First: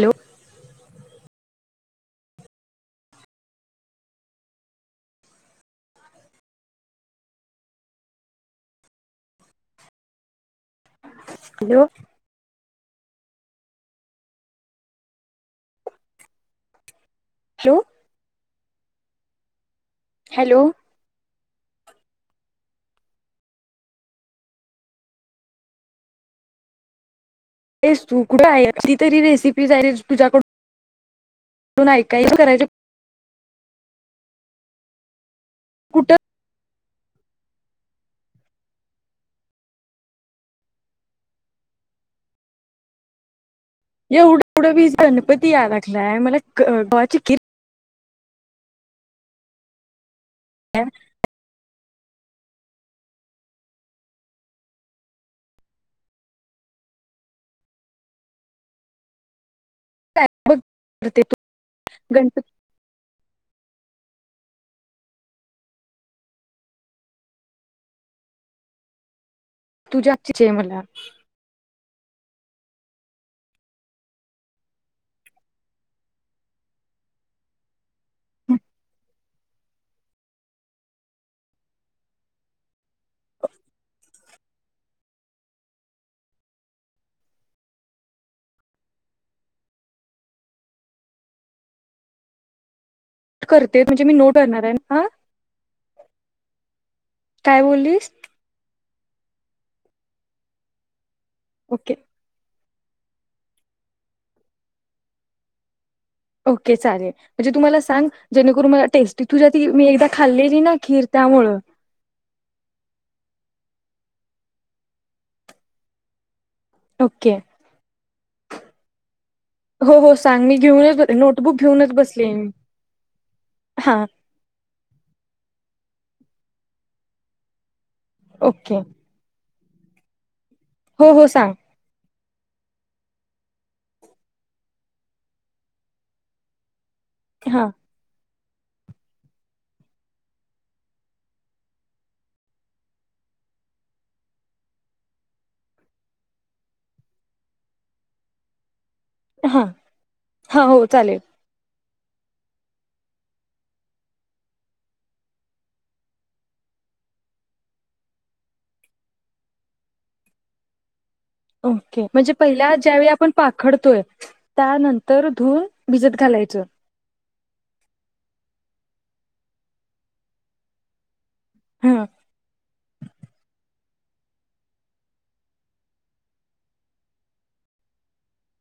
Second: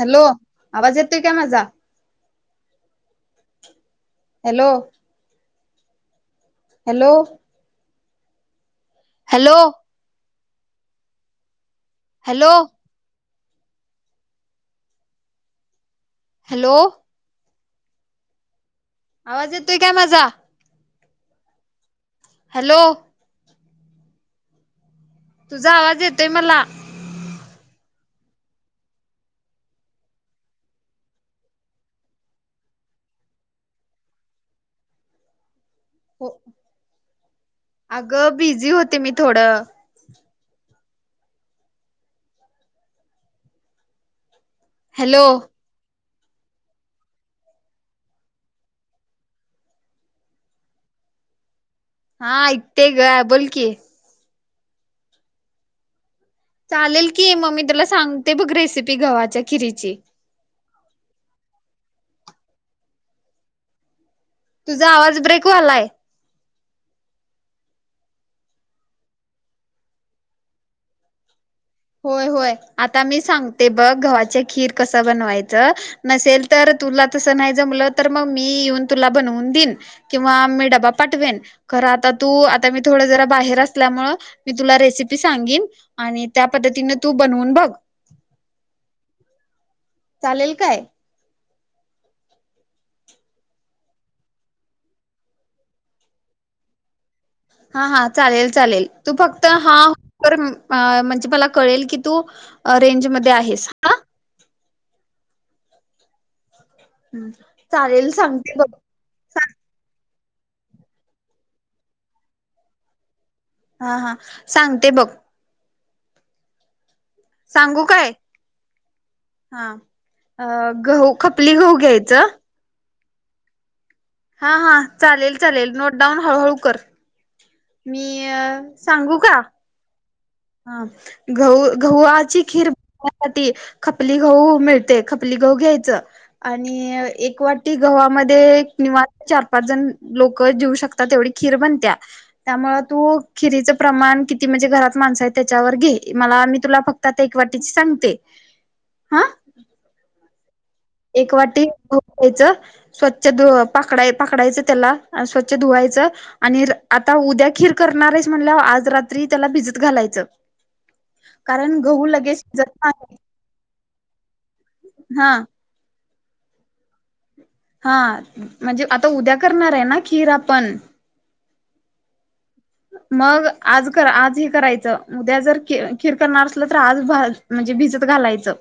Hello आवाज येत तुय कमा जा hello hello hello hello hello hello क्यू आवाज य तु काय मझा हॅलो हॅलो तुझा आवाज येतोय मला तेस तू कुठं आहे की तरी रेसिपी आहे तुझ्याकडूनून ऐकाय करायची कुठं हो अगं बिझी होते मी थोडं एवढं पुढं वी हॅलो गणपती याला नाही मला गवाची कि ह हा इे ग बोलकीि चालेल की मग मी तुला सांगते बघ रेसिपी गवाचे ते तू गणपती तुझा आवाज ब्रेकवालाय तू जातची मेला होय होय. आता मी सांगते बघ गव्हाचे खीर कस बनवायचं? नसेल तर, तुला तसं नाही जमलं तर, मग मी येऊन तुला बनऊन देईन किंवा मी डबा पाठवेन. खर आता तू आता मी थोड जरा बाहेर असल्यामुळे, मी तुला रेसिपी सांगेन आणि त्या पद्धतीने तू बनवून बघ. चालेल काय? करते, म्हणजे मी नोट करणार आहे हा. काय हा हा, बोललीस चालेल चालेल. तू फक्त हा, कर म्हण जे मला कळेल ओके की तू रेंजमध्ये आहेस हा. ओके चालेल. म्हणजे तु मला सांग चालेल सांगते जेणेकरून बघ मला टेस्ट ती तुझ्या हात मी एकदा खाल्लेली ना खीर त्यामुळ. हा हा, सांगते बघ. ओके सांगू काय? हा हो हो सांग. अ मी गहू घेऊन खपली नोटबुक गहू घेऊनच बसली घ्यायचं आहे मी. हा, हा हा, चालेल चालेल. नोट डाऊन हळूहळू कर. मी ओके सांगू का? हा हो हो सांग गहू गहू आध ती खीर बनवण्यासाठी खपली गहू मिळते. खपली गहू घ्यायच आणि एक हा वाटी गव्हामध्ये ते एक निवांत चार पाच जण लोक जेऊ शकतात, तेवढी खीर बनत्या. त्यामुळे तू खिरीच प्रमाण किती? म्हणजे घरात माणसं आहेत ते त्याच्यावर घे. मला मी तुला फक्त आता एक वाटीची सांगते. हा. हां, हो चालेल. एक वाटी गहू घ्यायचं स्वच्छ धू पाखडा पाखडायच त्याला. स्वच्छ धुवायचं आणि रा आता उद्या खीर करणार आहेस म्हणल्याव आज रात्री त्याला भिजत घालायचं. कारण ओके. गहू म्हणजे लगेच शिजत पहिला ज्यावेळी नाही आपण पाखडतोय त्यानंतर हा धुवून भिजत घालायचं? हा. म्हणजे आता उद्या करणार आहे ना खीर आपण, हं. मग आज कर आज हे करायचं उद्या जर खी खीर करणार असलं तर, आज भाज म्हणजे भिजत घालायचं.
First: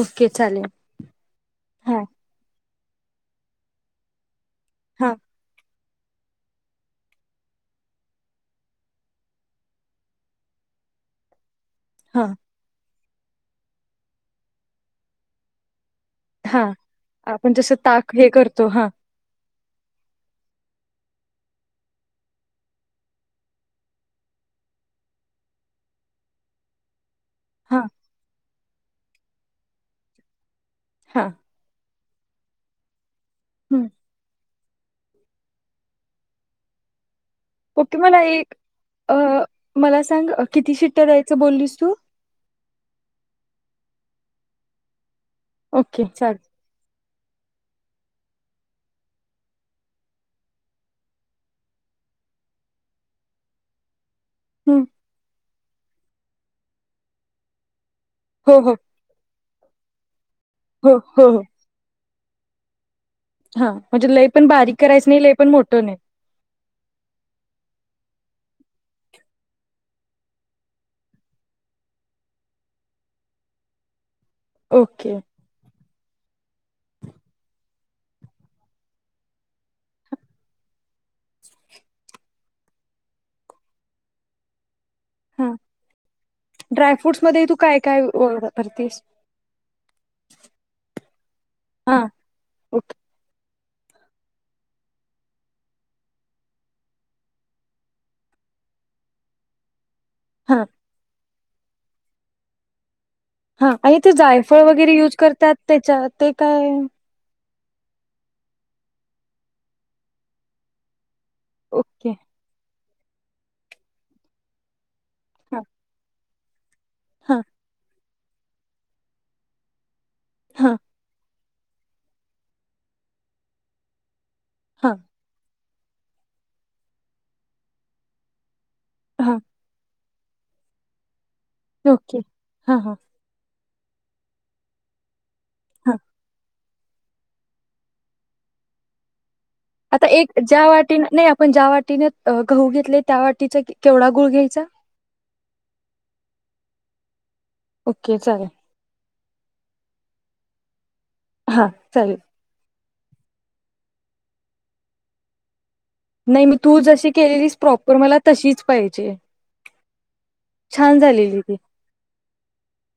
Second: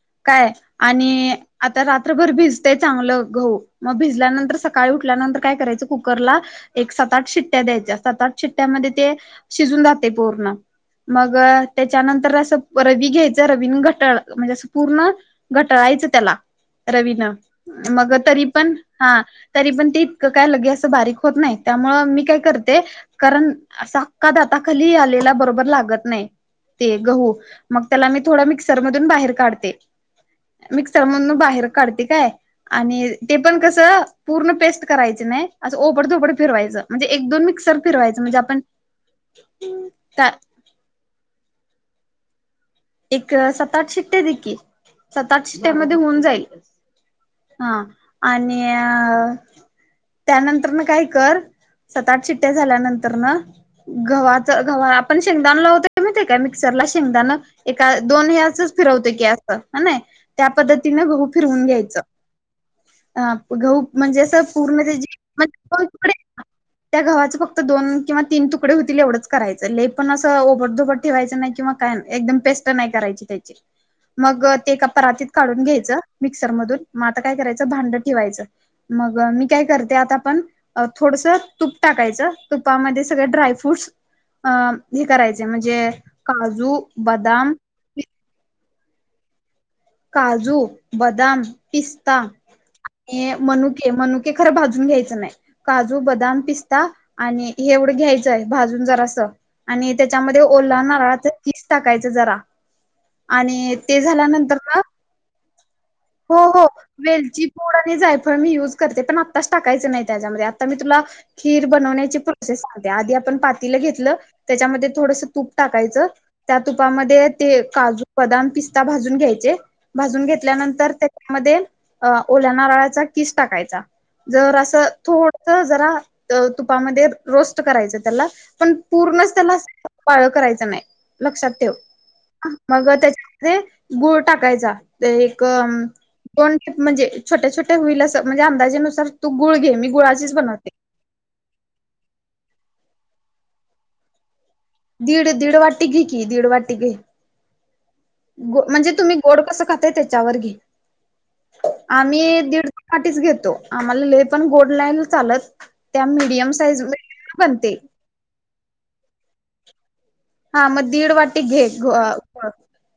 ओके काय चालेल. आणि आता हां, रात्रभर भिज ते चांगलं गहू. मग भिजल्यानंतर सकाळी हां, उठल्यानंतर काय करायचं? कु ककरला एक सात आठ शिट्ट्या द्यायच्या सात आठ शिट्ट्यामध्ये ते शिजून जाते पूर्ण मग हां, त्याच्यानंतर असं र. घ्यायच रवीन घटळ म्हणजे पूर्ण घटळायचं. त्याला हां. रवीन आपण जसं मग ताक हे तरी करतो. पण हां, हा. तरी पण ते इतकं काय लगे असं बारीक होत नाही त्यामुळ मी काय करते कारण असा अख्खा दाताखाली आलेला बरोबर लागत नाही ते गहू. मग हां, त्याला मी थोडं मिक्स सरमधून बाहेर काढ. ते. मिक्सर हां. मधून बाहेर काढते. काय आणि ते पण हं. कसं पूर्ण पेस्ट. करायच नाही असं ओपड धोबड फीरवायचं म्हणजे एक दोन मिक्सर ओके मला फिरवायचं म्हणजे एक आपण अ मला सांग किती शिट्ट्या द्यायचं बोललीस तू. एक सात आठ शिट्ट्या दि की सात आठ शिट्ट्या मध्ये ओके होऊन चालेल. जाईल. हा आणि त्यानंतर न काय कर सात आठ शिट्ट्या झाल्यानंतर न गव्हाच हं. गव्हा आपण शेंगदाण लावतोय मग ते. मिक्सर ला शेंगदाणा दोनही हो, अससच हो. फिरवते की ह. त्या हो, पद्धतीनं गह हो, हो. फिरवून घ्यायचं. अ हां, गह म्हणजे लय अस पण बारीक पूर्ण ज करायचं नाही, लय पण मोठं नाही. तुकडे त्या गव्हाच फक्त दोन किंवा तीन तु होतील एवढं करायचं लई पण असं ओबडधोबड ठेवायचं नाही किंवा काय एकदम. पेस्ट नाही करायची त्याची मग ते एका ओके. परातीत काढून घ्यायचं. मिक्सर मधून मग आता काय करायचं भांड ठेवायचं मग मी काय करते आता आपण थोडस तूप टाकायचं तुपामध्ये सगळ ड्रायफ्रूटस अ हे करायचे म्हणजे काजू बद म तू काय काय? भरतेस. काजू बदाम हां, पिस्ता ओके. आणि मनु मणके खर भाजून घ्यायचं नाही काजू बदाम पिस्ता आणि हे एवढं घ्यायचंय भाजून जरा असं आणि त्याच्यामध्ये हां. ओला नारळ. कीस टाकायचं जरा आणि ते झाल्यानंतर गैरे युज करतात त्याच्या ते हो हो काय वेलची मोडा नाही जाय प मी युज करते पण आत्ताच टाकायचं नाही त्याच्यामध्ये आता मी तुला खीर ओके बनवण्याची प्रोसेस आधी आपण पातीला घेतलं त्याच्यामध्ये थोडस तूप हा टाकायचं तब तुपामध्ये हा ते काजू बदाम पिस्ता भाजून घ्यायचे भाजून हा घेतल्यानंतर मध्ये अ ओल्याना रळाचा किस टाकायचा जर असं हा थोड जरा तुपामध्ये रोस्ट करायच त्याला पण पूर्णच हा त्याला पाळ करायचा नाही लक्षात ठेव ओके हा मग हा त्याच्यामध्ये गूळ टाकायचा ते एक ह दोन म्हणजे छोट्या छोटे होईल म्हणजे अंदाजेनुसार तू गुळ घे मी आता गुळाचीच एक ज्या बनवते. वाटीने नाही आपण ज्या वाटीने गहू घेतले त्या वाटीचा केवढा गुळ घ्यायचा दीड दीड वाटी घ की दीड वाटी ग ओके चालेल म्हणजे तुम्ही कोड कसं खातय त्याच्यावर घे हा चालेल आम्ही दीड पाठीच घेतो आम्हाला लेह पण गोड लाला चालत त्या नाही मीडियम मी तू साईज जशी केलीस बनते प्रॉपर मला तशीच पाहिजे हा मग छान दीड वाटी झालेली ती घे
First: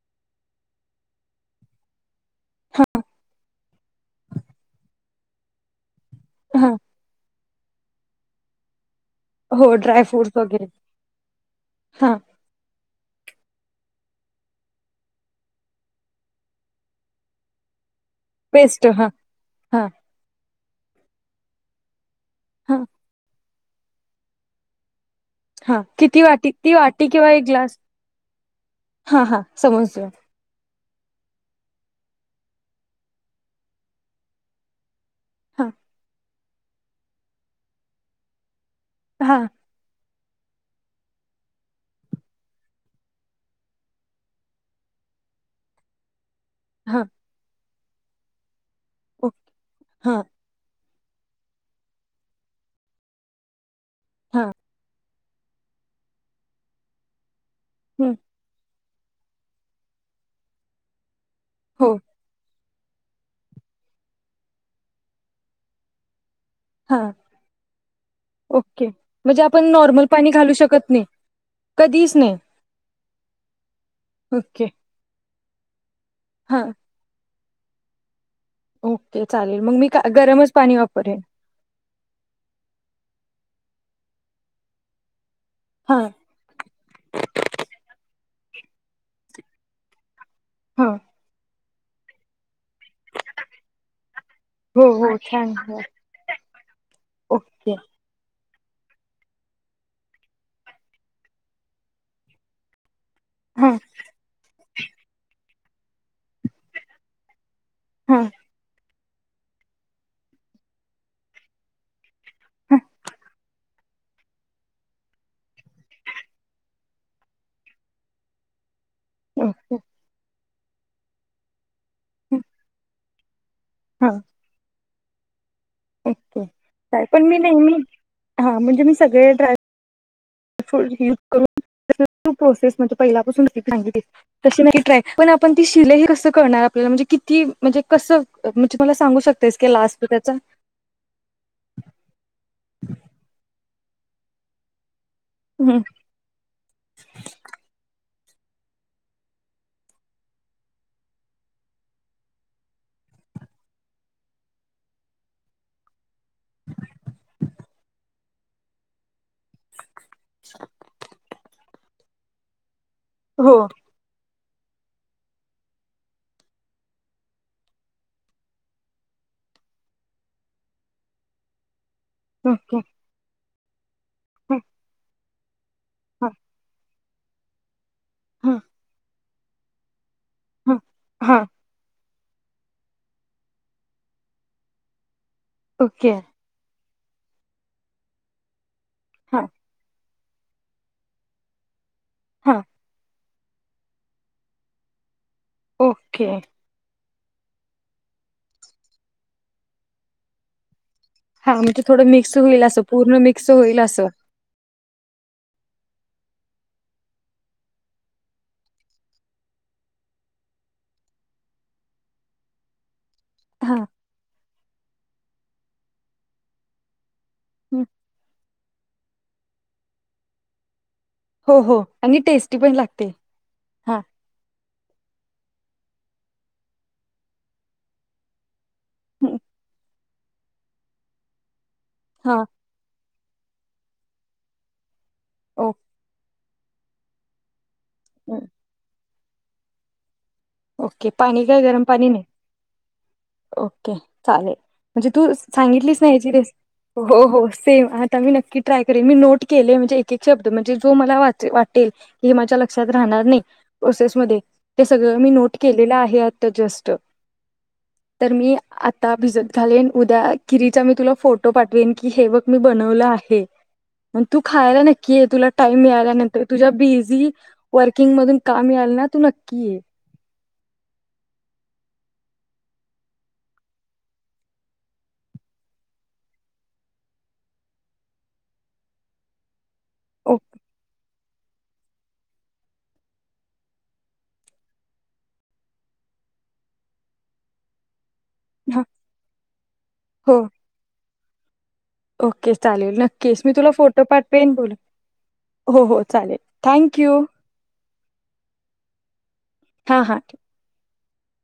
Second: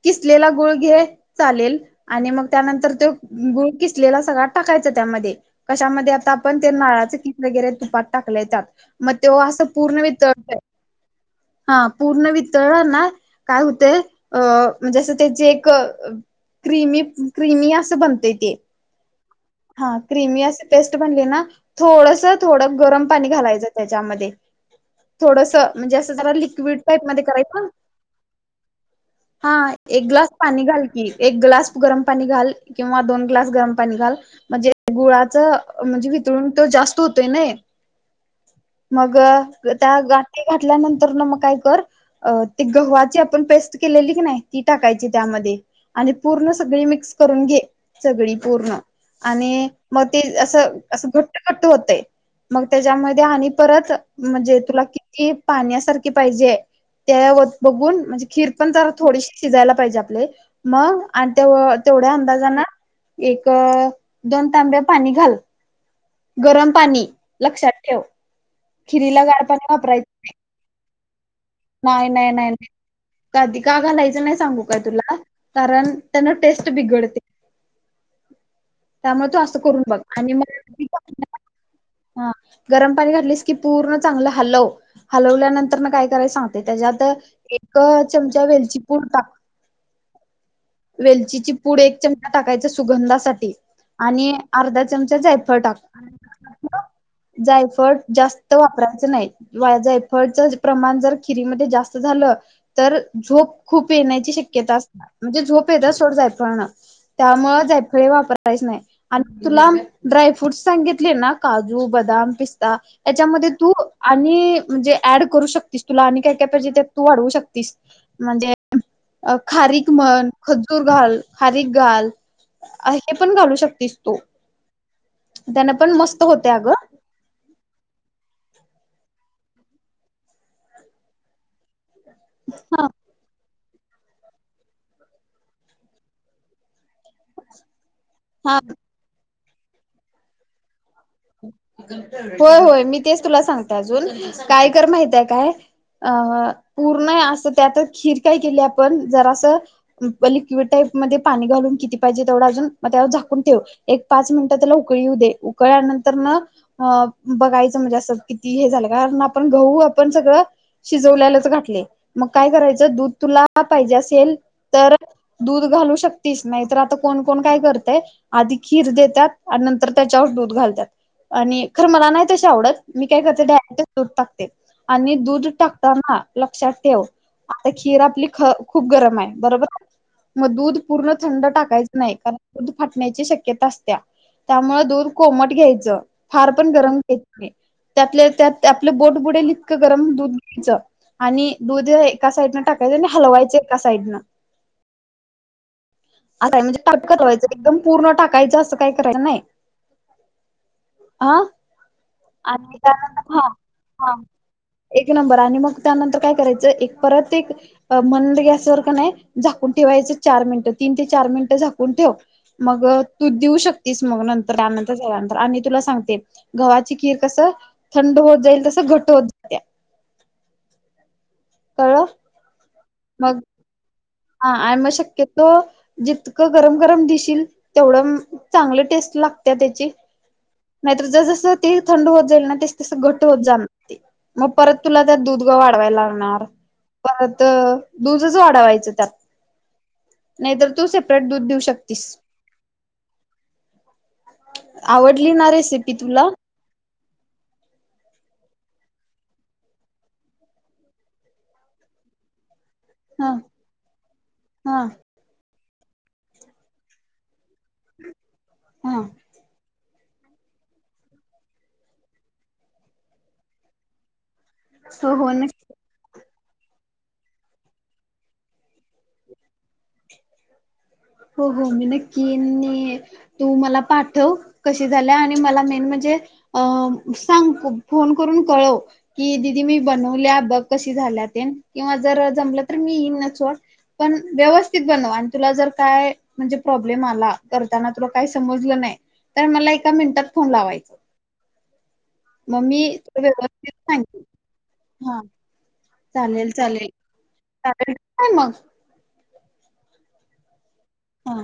किसलेला गुळघे चालेल आणि मग त्यानंतर तो गु कसलेला सगळा टाकायच त्यामध्ये कशामध्ये आता आपण हा त्या नाळाचं वगैरे तुपात टाकल्या य त्याात मग तेव असं हो पूर्ण वितळ ड्रायफ्रूट्स आहे वगैरे हा पूर्ण वितरणना काय होते अ म्हणजे असं त्याची एक क्रिमी क्र्रीमी असं बनत वेस्ट हा हा क्रिमी असे पेस्ट बनली ना थोडंस स थोडं हा गरम पाणी घालायचं त्याच्यामध्ये थोडसं हा म्हणजे असं किती जरा वाटी ती लिक्विड टाईप वाटी मध्ये किंवा एक करायचं ना ग्लास हा एक ग्लास पाणी घाल क एक ग्लास गरम पाणी घाल किंवा दोन ग्लास गरम पाणी घाल म्हणजे गुळाचं हा म्हणजे तळून तो जास्त होतोय ना हे मग, हा त्या गा घातल्यानंतर ना मग काय कर ते गव्हाची आपण पेस्ट केलेली की नाही, ती टाकायची त्यामध्ये आणि पूर्ण सगळी हा मिक्स करून घे सगळी, पूर्ण ओ आणि मग ते हा असं असं घट्ट घट्ट होतय मग त्याच्यामध्ये आणि परत हा म्हणजे हम्म तुला ते पाण्यासारखे पाहिजे त्या बघून म्हणजे खीर, पण जर थोडीशी शिजायला पाहिजे आपले मग आणि तेव हो तेवढ्या अंदाजान एक अ अ दोन तांब्या पाणी घाल गरम पाणी हां लक्षात ठेव ओके खिरीला गार म्हणजे पाणी आपण नॉर्मल पाणी वापरायचं घालू शकत नाही नाही, नाही नाही नाही काधीक का घालायचं नाही सांगु ओके काय तुला कारण त्यांन हां टेस्ट बिघडते ओके त्यामुळे तू असं चालेल मग करून मी बघ का आणि गरमच पाणी मग वापर हा गरम पाणी घातलेस की पूर्ण चांगलं हलव हलव त्याच्यानंतर न हां काय करायच सांगते त्याज्यात चमचा वेलचीपूर टाक हां वेलचीची. पुढ एक चमचा टाकायचा. सुगंधासाठी आणि अर्धा हो हो चमचा छान जायफळ टाक. हो, ओके जायफड जास्त. वापरायचं नाही. वा जायफळच प्रमाण जर खिरीमध्ये जास्त झालं तर झोप हां खूप येण्याची शक्यता असत म्हणजे झोप प ोड जायळ ना त्यामुळे जायफळे हां वापरायच नाही. आणि तुला ड्राय फ्रूटस. सांगितले ना काजू, बदाम. पिस्ता हां त्याच्यामध्ये तू आणि म्हणजे ऍड करू शकतीस तुला आणि काय काय पाहिजे ते तू वाढवू शकतीस म्हणजे अ ओके खारीिक म्हण. खजूर घाल. खारीक. घल. अ पण घालू शकता. तीस तू. हां त्यान पण मस्त ओके होते अगं काय पण मी नेहमी हा म्हणजे मी सगळे ह. फ्रुट युज करून. ू प्रोसेस हा म्हणजे पहिलापासून. सांगित तशी मी ट्राय, पण आपण ती शिले हे कसं करणार आपल्याला? म्हणजे किती? म्हणजे कसं? हा म्हणजे मला सांगू शक तेच का लास् त्याच. होय होय मी तेच तुला सांगते अजून काय कर माहिित आहे. हम्म, का पूर्ण अस त्या का केली आपण जरा असं लिक्विड टाईप मध्ये पाणी घालून किती पाहिजे तेवढा अजून म त्या झाकून ठेव एक पाच मिनिटं त्याला उकळीू दे उकळल्यानंतर बघायच म्हणजे अस किती हे झालं कारण आपण गहू आपण सगळ शिजवल्यालच घालि मग काय करायच? दूध तुला हो पाहिजे असेल तर दूध घालू शकतेच. नाही तर आता कोण कोण काय करतेय आधी खीर देतात आणि नंतर त्याच्यावर दूध घालतात. आणि खर मला नाही तशी ओके आवडत मी काय करते ड दूर टाकते हां आणि दुध तक [inaudible] ना लक्षात ठेव आ कीर आपली ख हां खूप गरम आहे बरोबर मग हां दूध पूर्ण हां थंड टाकायचं नाही दूध फाटण्याची शक्यता असत त्यामुळे दूध कोमट ओके फार पण गरम त्याल्या त्यात ते आपलं बोट हां बुडेल इतं गरम दूध आणि दूध एका साइड न हां टाकाय हलवाई का साईड ना ओके आता म्हणजे कडवायचं एकदम पूर्ण टाकायचं असं काही करायच नाही हा म्हणजे थोडं मिक्स होईल आणि असं पूर्ण त्यानंतर हा मिक्स होईल अस हा एक नंबर आणि मग त्यानंतर काय करायचं एक परत एक म गॅसवरर का नाही झाकून ठेवायचं चार मिनिट तीन ते चार मिनिटं झाकून ठेव मग तू देऊ हां शकतेस मग नंतर त्यानंतर झाल्यानंतर आणि तुला सांगते गव्हाची खीर कस हं, थंड होत जाईल तस घट होत जाते हो हो आणि टेस्टी पण लागते ह [inaudible] हां हा आणि मग शक्यतो जितकं गरम गरम दिशील तेवढं चांगली टेस्ट हं, लागते त्याची नाहीतर ज जस ते थंड होत हां जाईल ना ते तस तस हो मग परत तुला त्या दूध ग ओ वाढवाय लागणार परत दुधच हं, वाढवायचं त ओके पाणी काय गरम पाणी नाही ओके चालेल म्हणजे तू आवडली ना रेसिपी सांगितलीस ना तुला याची रेस हो हो सेम आता मी नक्की ट्राय करेन मी नोट केले म्हणजे एक एक शब्द म्हणजे जो मला वाटेल हे माझ्या लक्ष लक्षात राहणार हा नई प्रोसेस मधे हा ते सगळं मी केलेला आहे आता जस्ट तर मी हा आता भिजत घालेन उद्या किरीचा मी तुला फोटो पाठवेन की हे बघ मी बनवलं आहे मग तू खायला हो नक्की आहे हो तुला नक्की टाइम मिळालांत तुझ्या बिझी वर्किंग मधून काम याल ना तू नक्की ये हो हो मी नक्की तू मला पाठव कशी झाल्या आणि मला मेन म्हणजे सांग फोन करून कळव की क मी बनवल्या बघ कशी झाल्यात किंवा जर जमल तर मी येईन न चड पण व्यवस्थित बन आणि तुला जर काय म्हणजे प्रॉब्लेम आला करताना त काही समजलं ओके नाही तर मला एका मिनिटात हो फोन लावायच ओके चालेल नक्कीच मी तुला व्यवस्थित फोटो सांगेन पाठवेन बला हा हो हो चालेल थँक यू मग हा हा हा